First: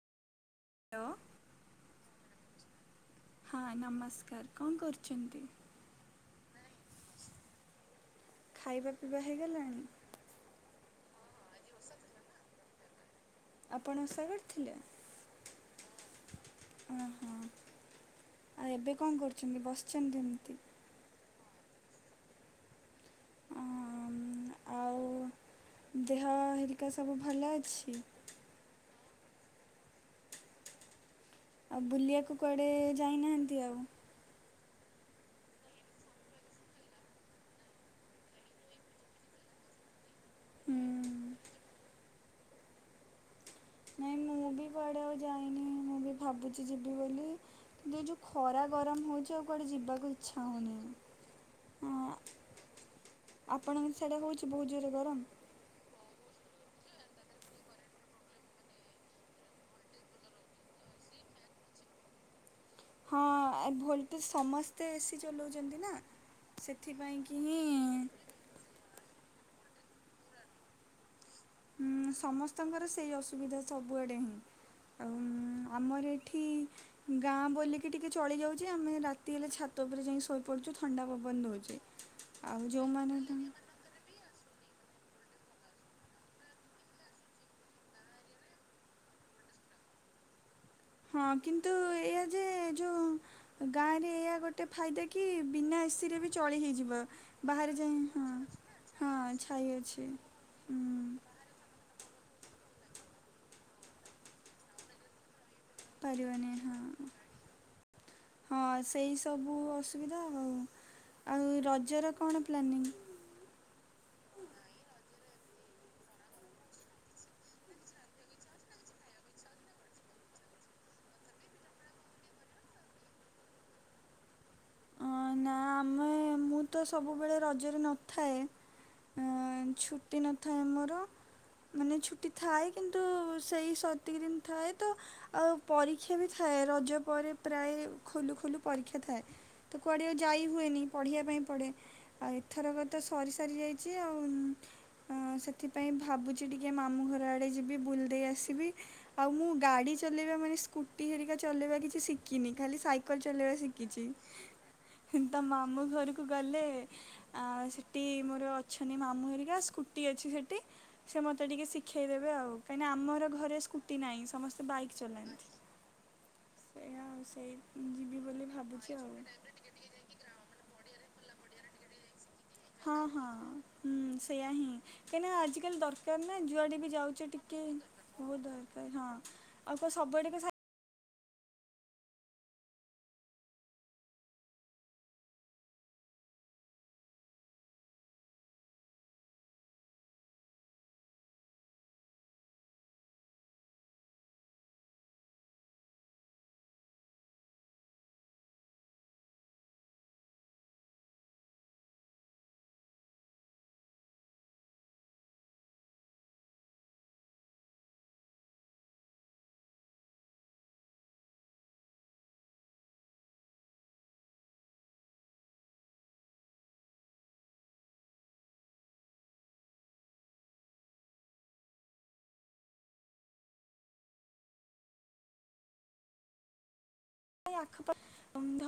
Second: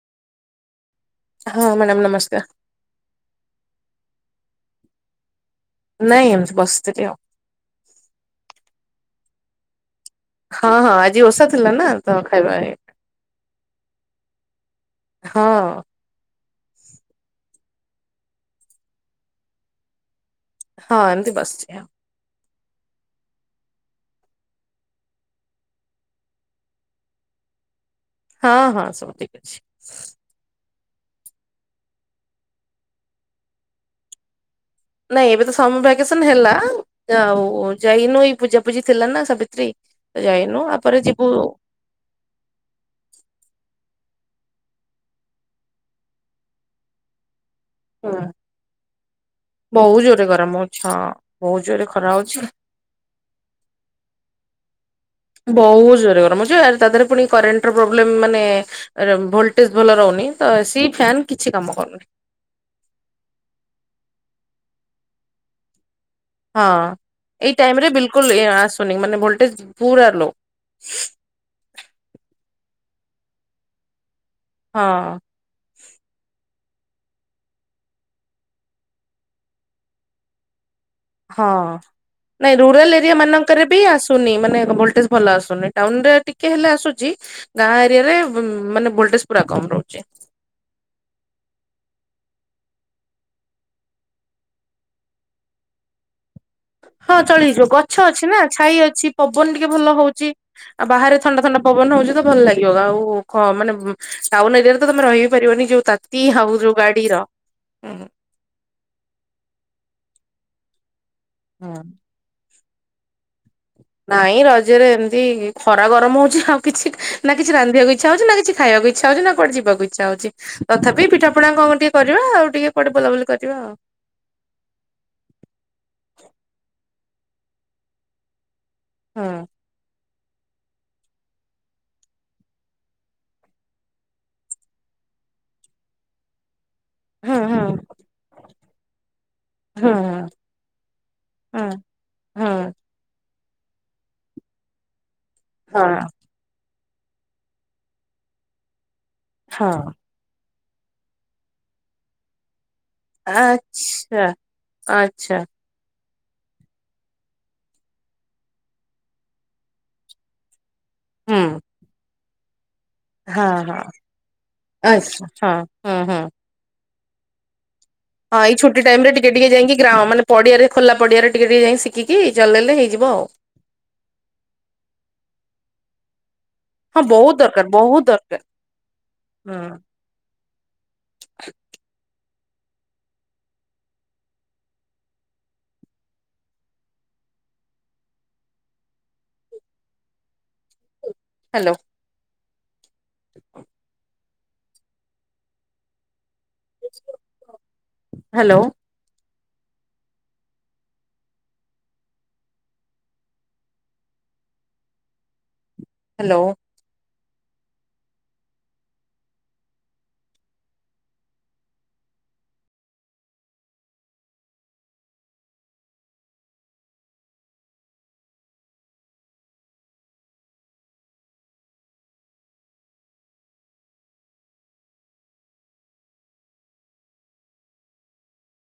ହେଓ ହଁ ମ୍ୟାଡ଼ାମ ନମସ୍କାର। ହଁ ନମସ୍କାର କଣ କରୁଛନ୍ତି? ନାଇଁ ଏମିତି ବସିଥିଲି ଆଉ। ଖାଇବା ପିଇବା ହେଇଗଲାଣି। ହଁ ହଁ ଆଜି ଓଷା ଥିଲା ନା ତ ଖାଇବା ଏ ଆପଣ ଓଷା କରିଥିଲେ। ହଁ। ଅ ହ ଆଉ ଏବେ କଣ କରୁଛନ୍ତି ବସିଛନ୍ତି ଏମିତି। ହଁ ଏମିତି ବସଛି ଆଉ। ଅମ୍, ଆଉ ଦେହ ହେରିକା ସବୁ ଭଲ ଅଛି। ହଁ ହଁ ସବୁ ଠିକ୍ ଅଛି। ଆଉ ବୁଲିବାକୁ କୁଆଡ଼େ ଯାଇନାହାଁନ୍ତି ଆଉ। ନାଇଁ ଏବେ ତ ସମର ଭ୍ୟାକେସନ୍ ହେଲା ଆଉ ଯାଇନୁ ଏଇ ପୂଜାପୂଜି ଥିଲା ନା ସାବିତ୍ରୀ। ଯାଇନୁ ଆପରେ ହୁଁ, ଯିବୁ। ନାଇଁ ମୁଁ ବି କୁଆଡେ ଆଉ ଯାଇନି ମୁଁ ବି ଭାବୁଚି ଯିବି ବୋଲି। ଯେ ଯଉ ହୁଁ ଖରା ଗରମ ହଉଛି ଆଉ କୁଆଡ଼େ ବହୁତ ଯିବାକୁ ଜୋରରେ ଇଚ୍ଛା ଗରମ ହଉନି‌ ହଉଛି ହଁ ବହୁତ ଜୋରରେ ଅଁ। ଖରା ହଉଛି ଆପଣଙ୍କ ସିଆଡେ ହଉଛି ବହୁତ୍ ଜୋର ରେ ଗରମ। ବହୁତ୍ ଜୋରରେ ଗରମ ହଉଛି ତା ଦେରେ ପୁଣି କରେଣ୍ଟ୍ ପ୍ରୋବ୍ଲେମ୍ ମାନେ। ଭୋଲଟେଜ୍ ଭଲ ରହୁନି ତ ଏସି ଫ୍ୟନ୍ କିଛି କାମ କରୁନି। ହଁ ଏ ଭୋଲଟେଜ୍ ସମସ୍ତେ ଏସି ଚଲାଉଛନ୍ତି ନା। ହଁ ସେଥିପାଇଁକି ଏଇ ହିଁ ଟାଇମ୍ ରେ ବିଲକୁଲ ଆସୁନି ମାନେ ଭୋଲ୍ଟେଜ୍ ପୁରା ଲୋଓ। ହୁଁ ସମସ୍ତଙ୍କର ସେଇ ଅସୁବିଧା ସବୁଆଡ଼େ ହିଁ ହଁ ଆଉ ଆମର ଏଠି ଗାଁ ବୋଲିକି ଟିକେ ଚଳିଯାଉଛି ଆମେ ରାତି ହେଲେ ଛାତ ଉପରେ ଯାଇ ଶୋଇ। ପଡ଼ୁଛୁ ଥଣ୍ଡା ପବନ ଦଉଛି ହଁ। ନାଇଁ ଆଉ ରୁରାଲ ଏରିଆ ଯେଉଁମାନେ। ମାନଙ୍କରେ ବି ଆସୁନି ମାନେ ଭୋଲ୍ଟେଜ୍ ଭଲ ଆସୁନି ଟାଉନ୍ ରେ ଟିକେ ହେଲେ ଆସୁଛି। ଗାଁ ଏରିଆ ରେ ମାନେ ଭୋଲ୍ଟେଜ୍ ପୁରା କମ୍ ରହୁଛି। ହଁ କିନ୍ତୁ ଏଇଆ ଯେ ଯୋଉଁ ଗାଁରେ ଏଇଆ ଗୋଟେ ଫାଇଦା କି ବିନା ଏସିରେ ବି। ଚଳି ହେଇଯିବ ହଁ ଚଳିଯିବ ବାହାରେ ଗଛ ଯାଇ ଅଛି ହଁ ନା ଛାଇ ଅଛି ହଁ ପବନ ଟିକେ ଛାଇ ଭଲ ଅଛି। ହଉଛି। ହୁଁ ଆଉ ବାହାରେ ଥଣ୍ଡା ଥଣ୍ଡା ପବନ ହଉଛି ତ ଭଲ ଲାଗିବ ଆଉ ମାନେ ଟାଉନ୍ ଏରିଆରେ ତମେ ରହିିବି ପାରିବନି ଯୋଉ। ତାତି ପାରିବନି ହାଉ ହଁ ଯୋଉଗାଡିର ହୁଁ। ହଁ ସେଇ ସବୁ ଅସୁବିଧା ଆଉ ଆଉ ହଁ। ରଜର କଣ ପ୍ଲାନିଂ। ନାଇଁ ରଜରେ ଏମିତି ଖରା ଗରମ ହଉଛି ଆଉ କିଛି ନା କିଛି ରାନ୍ଧିବାକୁ ଇଚ୍ଛା ହଉଛି ନା କିଛି ଖାଇବାକୁ ଇ। ଇଚ୍ଛା ହଉଛି ନା କଆଡେ ଯିବାକୁ ଇଚ୍ଛା ହଉଛି ତଥାପି ପିଠା ପଣା କଣ ଟିକେ କରିବା ଆଉ ଟିକେ କୁଆଡେ ବଲାୁବୁଲି କରିବା ଆଉ। ହଁ ନା ଆମେ। ମୁଁ ତ ସବୁବେଳେ ରଜରେ ନଥାଏ ଛୁଟି ନଥାଏ ମୋର। ମାନେ ଛୁଟି ଥାଏ କିନ୍ତୁ ସେଇ ସତିକି ଦିନି ଥାଏ ତ। ଆଉ ପରୀକ୍ଷା ବି ଥାଏ ରଜ। ପରେ ହୁଁ ହୁଁ ପ୍ରାୟ ଖୋଲୁ ଖୋଲୁ ପରୀକ୍ଷା ଥାଏ ତ ହୁଁ ହୁଁ କୁଆଡ଼େ ଆଉ ଯାଇ ହୁଏନି ପଢ଼ିବା ପାଇଁ ହୁଁ ପଡେ ଆଉ ହୁଁ ଏଥରକ ତ ଆଉ ସରିସାରି ଯାଇଛି ଆଉ ହଁ ଭାବୁଛି। ଚି ଟିକେ ମାମୁଁ ଘର ଆଡେ ଯିବି ବୁଲି ଦେଇ ଆସିବି ଆଉ ମୁଁ ହଁ। ଗାଡି। ଚଲେଇବା ମାନେ ସ୍କୁଟି ହେରିକା ଚଲେଇବା କିଛି ଶିଖିନି ଖାଲି ସାଇ। କଲ ଚଲେଇବା ଶିଖିଛି ଆଚ୍ଛା ତ ଆଚ୍ଛା ମାଊମୁ ଘର କୁ ଗଲେ ସେଠି ମୋର ଅଛନ୍ତି ମାମୁଁ ହେରିକା ସ୍କୁଟି ଅଛି ସେଠି। ସେ ହୁଁ ମତେ ଟିକେ ଶିଖେଇଦେବେ ଆଉ। କାହିଁକିନା ଆମର ହଁ ଘରେ ହଁ ସ୍କୁଟି ନାହିଁ ସମସ୍ତେ ବାଇକ୍ ଆଚ୍ଛା ଚଲାନ୍ତି। ହଁ ହୁଁ ହୁଁ। ସେଇୟା ଆଉ ସେଇ- ହଁ ବୋଲି ଏଇ ଛୁଟି ଭାବୁଛି ଟାଇମ୍ ଆଉ। ରେ ଟିକେ ଟିକେ ଯାଇକି ଗ୍ରାରା ମାନେ ପଡିଆରେ ଖୋଲା ପଡ଼ିଆରେ ଟିକେ ଟିକେ ଯାଇ ଶିଖିକି ଯ ହଁ ହଁ ହୁଁ ସେଇୟା ହିଁ କାହିଁକିନା ଆଜିିକାଲି ଦରକାର ନା ଯୁଆଡେ। ହଁ ଯାଉଛେ ବହୁତ ଟିକେ ଦରକାର ବହୁତ ବହୁତ୍ ଦରକାର ହଁ ହୁଁ ଆଉ କଣ ସବୁଆଡ ସାଇ। ହ୍ୟାଲୋ। [unintelligible] ହ୍ୟାଲୋ। ହ୍ୟାଲୋ। ଆ ଆଖ